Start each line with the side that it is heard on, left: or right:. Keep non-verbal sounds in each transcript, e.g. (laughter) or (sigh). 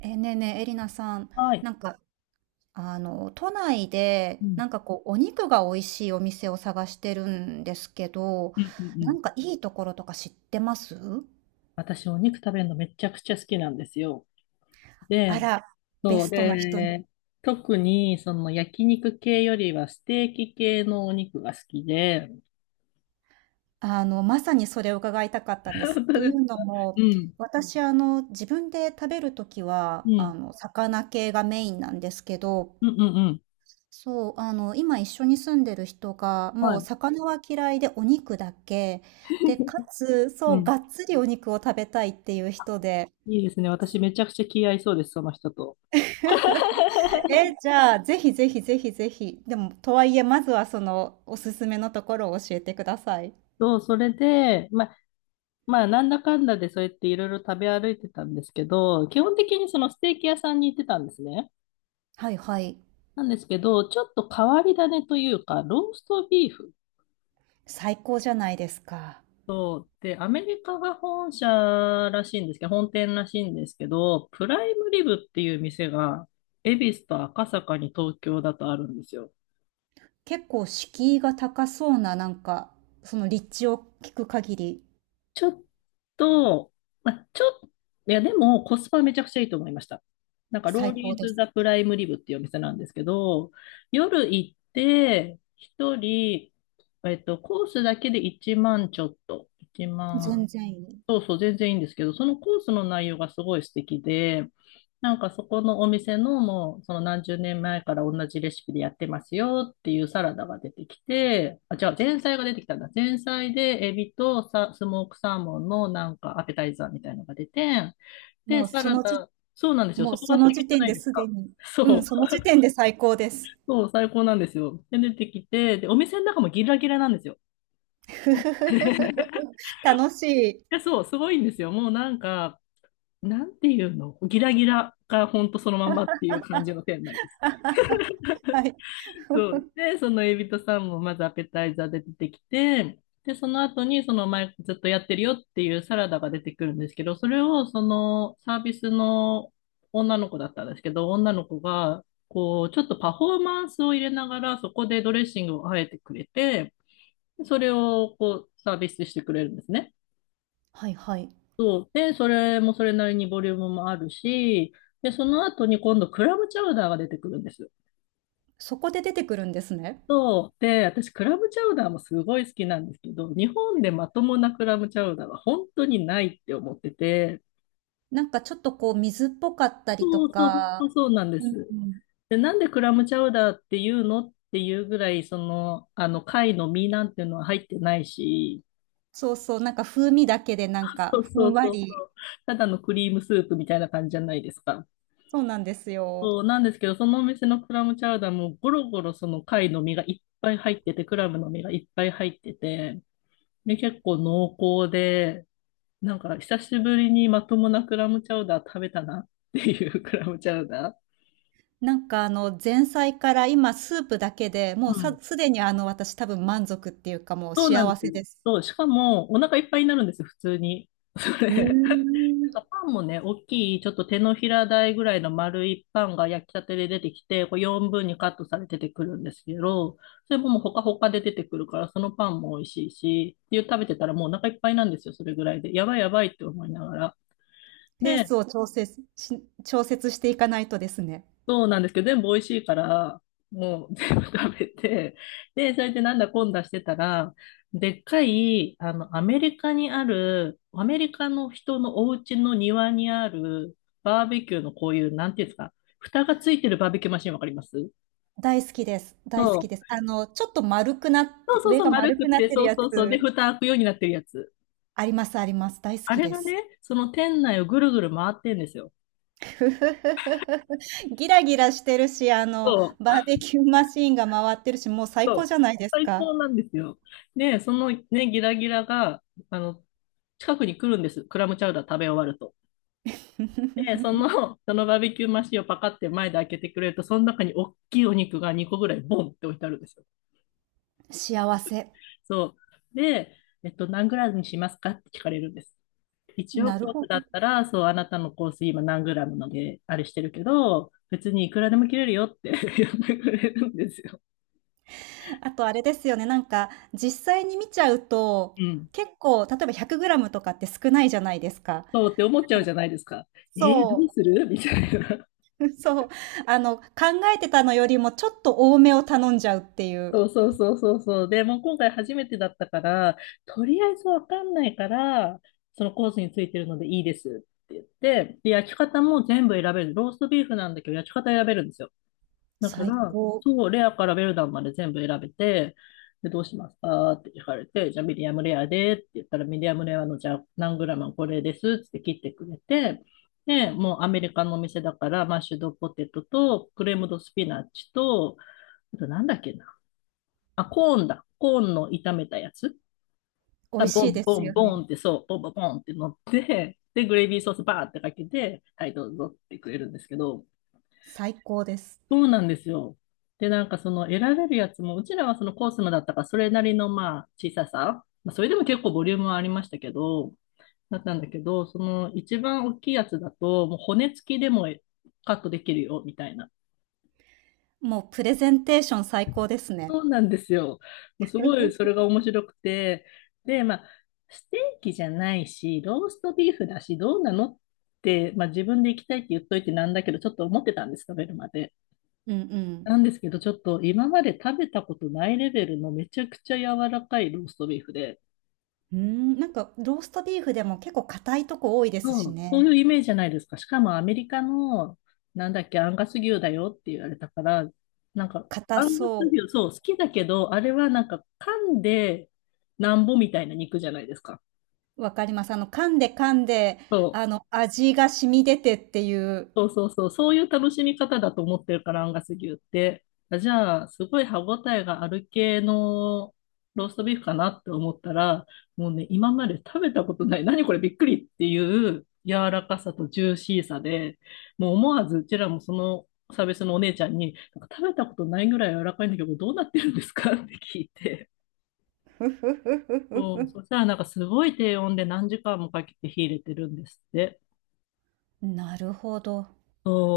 right: ねえねえ、エリナさん、
left: はい。
right: なんか、都内
left: う
right: で、
left: ん。
right: お肉が美味しいお店を探してるんですけど、
left: うんうんう
right: な
left: ん。
right: んかいいところとか知ってます
left: 私、お肉食べるのめちゃくちゃ好きなんですよ。
right: あ
left: で、
right: ら、ベ
left: そう、
right: ストな人に。
left: で、特に、その焼肉系よりはステーキ系のお肉が好きで。
right: まさにそれを伺いたかったんです。
left: 本当
right: ってい
left: です。
right: うの
left: う
right: も、
left: ん。
right: 私、自分で食べるとき
left: う
right: は、
left: ん。
right: 魚系がメインなんですけど、
left: うんうんうん。
right: そう、今一緒に住んでる人が、
left: は
right: もう
left: い。
right: 魚は嫌いでお肉だけ、で、かつ、
left: う
right: そう、
left: ん。
right: がっつりお肉を食べたいっていう人で、
left: いいですね。私、めちゃくちゃ気合いそうです、その人と。(laughs)
right: え、じゃあ、ぜひぜひぜひぜひ、でも、とはいえ、まずはその、おすすめのところを教えてください。
left: そう、それで、まあ、なんだかんだでそうやっていろいろ食べ歩いてたんですけど、基本的にそのステーキ屋さんに行ってたんですね。
right: はいはい。
left: なんですけど、ちょっと変わり種というか、ローストビーフ
right: 最高じゃないですか。
left: と、で、アメリカが本社らしいんですけど、本店らしいんですけど、プライムリブっていう店が、恵比寿と赤坂に東京だとあるんですよ。
right: 結構敷居が高そうな、その立地を聞く限り、
left: ちょっと、まあ、ちょっと、いや、でもコスパめちゃくちゃいいと思いました。ロー
right: 最高
left: リー
right: で
left: ズ・
right: す。
left: ザ・プライムリブっていうお店なんですけど、夜行って、一人、コースだけで1万ちょっと、1
right: 全
left: 万、
right: 然いい。
left: そうそう、全然いいんですけど、そのコースの内容がすごい素敵で、なんかそこのお店のもう、その何十年前から同じレシピでやってますよっていうサラダが出てきて、あ、違う、前菜が出てきたんだ。前菜でエビとスモークサーモンのなんかアペタイザーみたいのが出て、で、
right: もう
left: サ
right: そ
left: ラ
right: の時
left: ダ、そうなんですよ。
right: も
left: そ
right: う
left: こ
right: そ
left: が素
right: の
left: 敵じ
right: 時
left: ゃ
right: 点
left: ない
right: で
left: です
right: す
left: か。
right: でに、
left: (laughs) そ
right: うん、
left: う、
right: その時点で最高です。
left: そう、最高なんですよ。で、出てきて、で、お店の中もギラギラなんですよ。(laughs)
right: (laughs) 楽しい。
left: いやそう、すごいんですよ。もうなんか、なんていうのギラギラがほんとそのままっていう感じの店内です。
right: はい。
left: そう。で、そのエビとサーモンまずアペタイザーで出てきて、で、その後にその前ずっとやってるよっていうサラダが出てくるんですけど、それをそのサービスの女の子だったんですけど、女の子がこうちょっとパフォーマンスを入れながらそこでドレッシングをあえてくれて、それをこうサービスしてくれるんですね。
right: はいはい。
left: そう。で、それもそれなりにボリュームもあるし、で、その後に今度クラムチャウダーが出てくるんです。
right: そこで出てくるんですね。
left: そう。で、私クラムチャウダーもすごい好きなんですけど、日本でまともなクラムチャウダーは本当にないって思ってて、
right: なんかちょっとこう水っぽかったりと
left: そうそうそうそう
right: か、
left: そうなんで
right: うん
left: す。
right: うん。
left: で、なんでクラムチャウダーっていうのっていうぐらい、その、貝の身なんていうのは入ってないし、
right: そうそう、なんか風味だけでなん
left: そ
right: か
left: う
right: ふ
left: そ
right: ん
left: う
right: わ
left: そうそ
right: り、
left: う。ただのクリームスープみたいな感じじゃないですか。
right: そうなんですよ。
left: そうなんですけど、そのお店のクラムチャウダーもゴロゴロその貝の身がいっぱい入ってて、クラムの身がいっぱい入ってて、で、結構濃厚で、なんか久しぶりにまともなクラムチャウダー食べたなっていう (laughs) クラムチャウダー。
right: なんかあの前菜から今スープだけで、もう
left: う
right: さ
left: ん。
right: すでにあの私多分満足っていうかもう
left: そうなん
right: 幸
left: です
right: せ
left: よ。
right: です。
left: そう、しかもお腹いっぱいになるんですよ、普通に。そ
right: へ
left: れ。な
right: ん。
left: んかパンもね、大きい、ちょっと手のひら大ぐらいの丸いパンが焼きたてで出てきて、こう4分にカットされて出てくるんですけど、それももうほかほかで出てくるから、そのパンも美味しいし、っていう食べてたらもうお腹いっぱいなんですよ、それぐらいで。やばいやばいって思いながら。
right: ペース
left: で、
right: を調節し調節していかないとですね。
left: そうなんですけど、全部美味しいから、もう全部食べて、で、それでなんだこんだしてたら、でっかい、アメリカにある、アメリカの人のお家の庭にある、バーベキューのこういう、なんていうんですか、蓋がついてるバーベキューマシンわかります。
right: 大好きです。大好
left: そ
right: きです。
left: う。
right: あの、ちょっと丸くなっ
left: そう
right: て、
left: そう
right: 上
left: そう、
right: が
left: 丸
right: 丸
left: くっ
right: くなっ
left: て、
right: て
left: そ
right: る
left: う
right: やつ、
left: そうそう。で、蓋開くようになってるやつ。
right: ありますあります。大好
left: あ
right: き
left: れ
right: で
left: がね、
right: す。
left: その店内をぐるぐる回ってんですよ。
right: (laughs) ギラギラしてるし、あの、
left: そ
right: バ
left: う、
right: ーベキューマシーンが回ってるし、もう最
left: そ
right: 高
left: う。
right: じゃないです
left: 最
right: か。
left: 高なんですよ。で、そのね、ギラギラが、あの、近くに来るんです。クラムチャウダー食べ終わると。で、そ
right: (laughs)
left: の、(laughs) そのバーベキューマシンをパカって前で開けてくれると、その中に大きいお肉が2個ぐらいボンって置いてあるんですよ。
right: 幸せ。
left: そう。で、何グラムにしますかって聞かれるんです。一応
right: なる
left: コー
right: ほ
left: ス
right: ど。
left: だったら、そう、あなたのコース今何グラムので、あれしてるけど、別にいくらでも切れるよって (laughs) 言ってくれるんですよ。
right: あとあれですよね、なんか、実際に見ちゃうと、
left: うん。
right: 結構、例えば100グラムとかって少ないじゃないですか。
left: そうって思っちゃうじゃないですか。えー、どう
right: そ
left: するみたいな。
right: う、(laughs) そう。あの、考えてたのよりもちょっと多めを頼んじゃうっていう。
left: そうそうそうそうそう。で、もう今回初めてだったから、とりあえずわかんないから、そのコースについてるのでいいですって言って、で、焼き方も全部選べる。ローストビーフなんだけど、焼き方選べるんですよ。だか
right: 最
left: ら、
right: 高。
left: そう、レアからベルダンまで全部選べて、で、どうしますかって聞かれて、じゃあミディアムレアでって言ったら、ミディアムレアのじゃあ何グラムこれですって切ってくれて、で、もうアメリカのお店だから、マッシュドポテトと、クレームドスピナッチと、あとなんだっけな。あ、コーンだ。コーンの炒めたやつ。
right: 美
left: あ、
right: 味
left: ボ
right: しい
left: ン
right: で
left: ボ
right: す
left: ン
right: よ
left: ボンっ
right: ね。
left: てそう、ボンボンボンって乗って、で、グレービーソースバーってかけて、はい、どうぞってくれるんですけど、
right: 最高です。
left: そうなんですよ。で、なんかその選べるやつも、うちらはそのコースのだったから、それなりのまあ小ささ、まあ、それでも結構ボリュームはありましたけど、だったんだけど、その一番大きいやつだと、もう骨付きでもカットできるよ、みたいな。
right: もうプレゼンテーション最高ですね。
left: そうなんですよ。もうすごいそれが面白くて、で、まあ、ステーキじゃないし、ローストビーフだし、どうなのって、まあ、自分で行きたいって言っといてなんだけど、ちょっと思ってたんです、食べるまで。
right: うんうん。
left: なんですけど、ちょっと今まで食べたことないレベルのめちゃくちゃ柔らかいローストビーフで、
right: うーん、なんかローストビーフでも結構硬いとこ多いです
left: そ
right: し
left: う、そうい
right: ね。
left: うイメージじゃないですか。しかもアメリカの、なんだっけ、アンガス牛だよって言われたから、
right: 硬
left: アンガス
right: そ
left: 牛、そう、好きだけど、あれはなんか、噛んでなんぼみたいな肉じゃないですか。
right: う。わかります。あの、噛んで噛んで、
left: そう
right: あの、味が染み出てっていう。
left: そうそうそう、そういう楽しみ方だと思ってるから、アンガス牛って。あじゃあ、すごい歯ごたえがある系のローストビーフかなって思ったら、もうね、今まで食べたことない、何これびっくりっていう柔らかさとジューシーさで、もう思わずうちらもそのサービスのお姉ちゃんに、なんか食べたことないぐらい柔らかいんだけど、どうなってるんですかって聞いて。
right: ふふふふふ
left: そう、
right: ふ。
left: そしたらなんかすごい低温で何時間もかけて火入れてるんですって。
right: なるほど。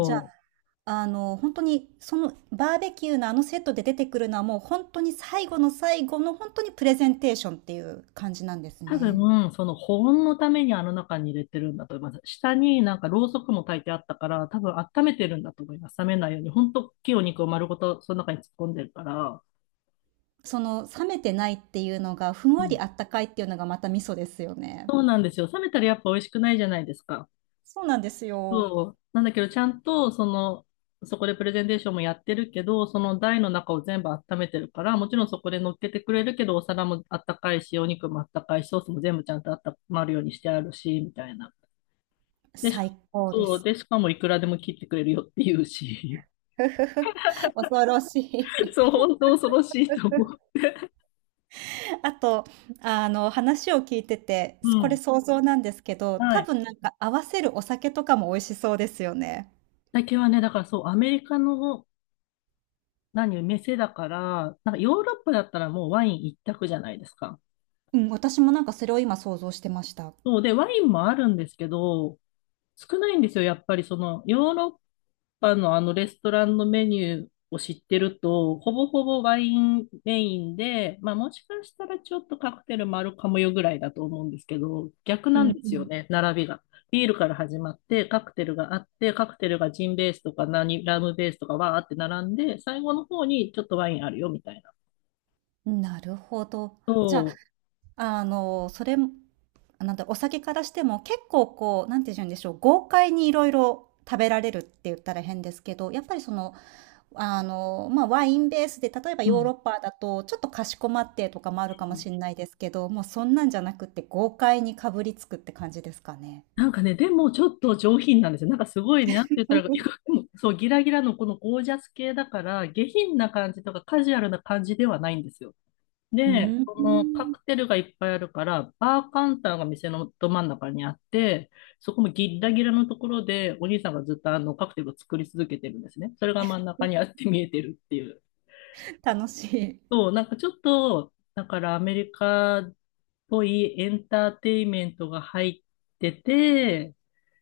right: じゃあ、
left: う。
right: あの、本当に、そのバーベキューのあのセットで出てくるのはもう本当に最後の最後の本当にプレゼンテーションっていう感じなんです
left: 多
right: ね。
left: 分、その保温のためにあの中に入れてるんだと思います。下になんかろうそくも焚いてあったから、多分温めてるんだと思います。冷めないように。ほんと、大きいお肉を丸ごとその中に突っ込んでるから。
right: その冷めてないっていうのがふん
left: う
right: わり
left: ん。
right: あったかいっていうのがまた味噌ですよね。
left: そうなんですよ。冷めたらやっぱ美味しくないじゃないですか。
right: そうなんですよ。
left: そう。なんだけど、ちゃんと、その、そこでプレゼンテーションもやってるけど、その台の中を全部温めてるから、もちろんそこで乗っけてくれるけど、お皿もあったかいし、お肉もあったかいし、ソースも全部ちゃんとあったまるようにしてあるし、みたいな。で、し
right: 最高で
left: そう、
right: す。
left: で、しかもいくらでも切ってくれるよって言うし。
right: (laughs) 恐ろし
left: (laughs)
right: い。
left: そう、本当恐ろしいと思う。
right: あと、あの、話を聞いてて、
left: う
right: これ
left: ん。
right: 想像なんですけど、
left: は
right: 多
left: い。
right: 分なんか合わせるお酒とかも美味しそうですよね。
left: 酒はね、だからそう、アメリカの、何、店だから、なんかヨーロッパだったらもうワイン一択じゃないですか。
right: うん、私もなんかそれを今想像してました。
left: そうで、ワインもあるんですけど、少ないんですよ、やっぱりその、ヨーロッパのあのレストランのメニューを知ってると、ほぼほぼワインメインで、まあもしかしたらちょっとカクテルもあるかもよぐらいだと思うんですけど、逆
right: う
left: なんですよ
right: ん
left: ね、並びが。ビールから始まって、カクテルがあって、カクテルがジンベースとか何、ラムベースとかわーって並んで、最後の方にちょっとワインあるよみたいな。
right: うん。なるほど。じゃ
left: そ
right: あ、あの、それもなんだ、お酒からしても、結構こう、なんて言うんでしょう、豪快にいろいろ食べられるって言ったら変ですけど、やっぱりその、あの、まあ、ワインベースで、例えば
left: う。う
right: ヨーロ
left: ん。
right: ッパだと、ちょっとかしこまってとかもあるかもしれないですけど、もうそんなんじゃなくて、豪快にかぶりつくって感じですかね。
left: なんかね、でもちょっと上品なんですよ。なんかすごいね、なんて言ったら、いやで
right: (laughs)
left: も (laughs) そう、ギラギラのこのゴージャス系だから、下品な感じとかカジュアルな感じではないんですよ。
right: う
left: で、
right: ー
left: このカ
right: ん。
left: クテルがいっぱいあるから、バーカウンターが店のど真ん中にあって、そこもギッラギラのところで、お兄さんがずっとあのカクテルを作り続けてるんですね。それが真ん中にあって見えてるっていう。
right: 楽しい。
left: そう、なんかちょっと、だからアメリカっぽいエンターテインメントが入ってて、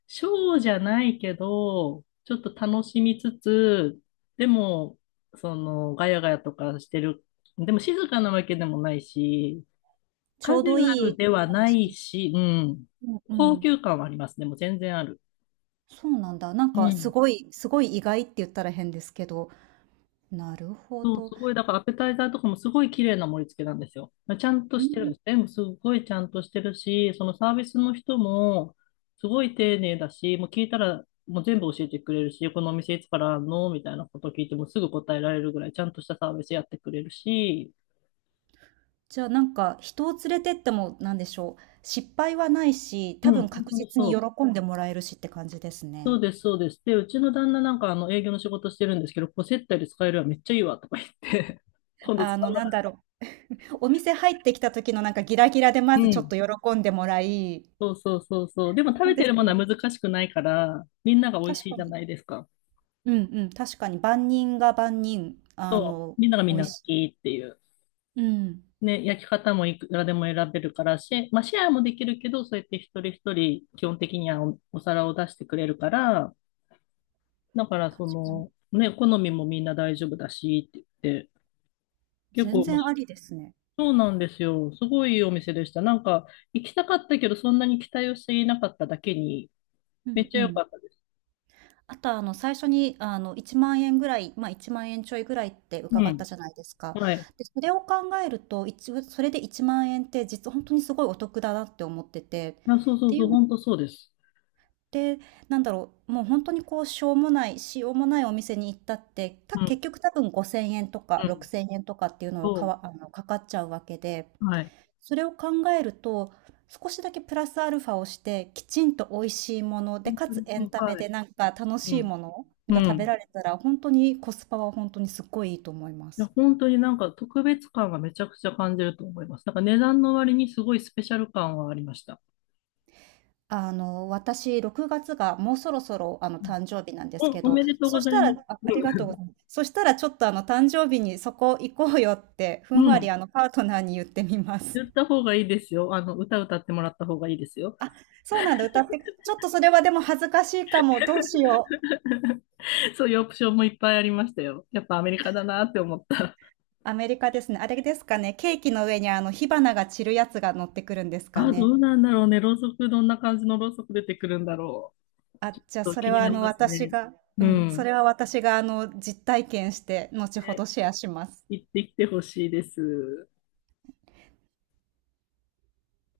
left: ショーじゃないけど、ちょっと楽しみつつ、でも、その、ガヤガヤとかしてる。でも静かなわけでもないし、
right: ち
left: カ
right: ょう
left: ジ
right: ど
left: ュア
right: い
left: ル
right: い
left: では
right: 感
left: な
right: じ。
left: いし、うん。
right: うんう
left: 高
right: ん。
left: 級感はありますね。でもう全然ある。
right: そうなんだ。
left: うん。
right: すごい意外って言ったら変ですけど、なるほ
left: そう、
right: ど。
left: すごい、だからアペタイザーとかもすごい綺麗な盛り付けなんですよ。ちゃんと
right: う
left: してるんで
right: ん、
left: すね。全部すごいちゃんとしてるし、そのサービスの人もすごい丁寧だし、もう聞いたらもう全部教えてくれるし、このお店いつからあんのみたいなこと聞いてもすぐ答えられるぐらいちゃんとしたサービスやってくれるし、
right: じゃあ、なんか、人を連れてっても、なんでしょう、失敗はないし、
left: う
right: 多
left: ん、
right: 分
left: 本
right: 確
left: 当に
right: 実に
left: そう。
right: 喜んでもらえるしって感じです
left: そう
right: ね。
left: です、そうです。で、うちの旦那なんかあの営業の仕事してるんですけど、こう接待で使えるわ、めっちゃいいわとか言って、(laughs) 今度
right: あ
left: 使
right: の、
left: う
right: なん
left: わ。
right: だろう、お店入ってきた時のなんかギラギラで
left: う
right: まずちょっ
left: ん。
right: と喜んでもらい
left: そうそうそうそう。でも食
right: そ
left: べ
right: うで
left: て
right: す
left: るも
right: ね。
left: のは難しくないから、みんなが美味
right: 確
left: しい
right: か
left: じゃ
right: に。
left: ないですか。
right: うんうん、確かに万人が万人、あ
left: そう。
right: の、
left: みんながみ
right: 美
left: ん
right: 味
left: な好
right: しい。
left: きっていう。
right: うん、
left: ね、焼き方もいくらでも選べるから、まあ、シェアもできるけど、そうやって一人一人基本的にはお皿を出してくれるから、だから
right: 確
left: そ
right: かに。
left: の、ね、好みもみんな大丈夫だしって言って、結
right: 全
left: 構面
right: 然
left: 白
right: あ
left: い。
right: りですね。
left: そうなんですよ。すごいいいお店でした。なんか、行きたかったけど、そんなに期待をしていなかっただけに、
right: う
left: めっ
right: ん
left: ち
right: う
left: ゃ良
right: ん。
left: かったです。
right: あと、あの、最初に、あの、1万円ぐらい、まあ、1万円ちょいぐらいって
left: う
right: 伺っ
left: ん。
right: たじゃないですか。
left: はい。
right: で、それを考えると、一応それで1万円って実は本当にすごいお得だなって思ってて。
left: あ、そう
right: っ
left: そう
right: てい
left: そう、
right: うのっ
left: 本当そうです。
right: て、なんだろう、もう本当にこう、しようもないお店に行ったって、結局多分5,000円とか
left: うん。
right: 6,000円とかっていうのを
left: そ
right: あの、かかっちゃうわけで
left: う。はい。
right: それを考えると、少しだけプラスアルファをして、きちんと美味しいもので、
left: 本
right: か
left: 当
right: つ
left: に
right: エ
left: そ
right: ン
left: う。
right: タメ
left: はい。
right: でなんか楽
left: う
right: しい
left: ん。
right: もの
left: う
right: が食べ
left: ん。
right: られたら、本当にコスパは本当にすっごいいいと思いま
left: いや、
right: す。
left: 本当になんか特別感がめちゃくちゃ感じると思います。なんか値段の割にすごいスペシャル感はありました。
right: あの、私6月がもうそろそろ、あの、誕生日なんですけ
left: お
right: ど、
left: めでとうご
right: そし
left: ざい
right: た
left: ます。
right: らあ、ありがとうご
left: (laughs)
right: ざいます。そしたらちょっと、あの、誕生日にそこ行こうよって、ふん
left: う
right: わり、
left: ん。
right: あの、パートナーに言ってみます。
left: 言った方がいいですよ。あの、歌ってもらった方がいいですよ。
right: そうなんだ、歌ってちょっとそれはでも恥ずかしいかも、どうしよう。
left: そういうオプションもいっぱいありましたよ。やっぱアメリカだなって思った。
right: アメリカですね。あれですかね、ケーキの上にあの火花が散るやつが乗ってくるんですか
left: あ、ど
right: ね。
left: うなんだろうね。ろうそく、どんな感じのろうそく出てくるんだろう。
right: あ、
left: ち
right: じゃあ
left: ょっと
right: そ
left: 気
right: れ
left: に
right: は
left: な
right: あ
left: り
right: の
left: ます
right: 私
left: ね。
right: が、
left: う
right: うん、そ
left: ん。
right: れは私があの実体験して後ほど
left: で、
right: シェアします。
left: 行ってきてほしいです。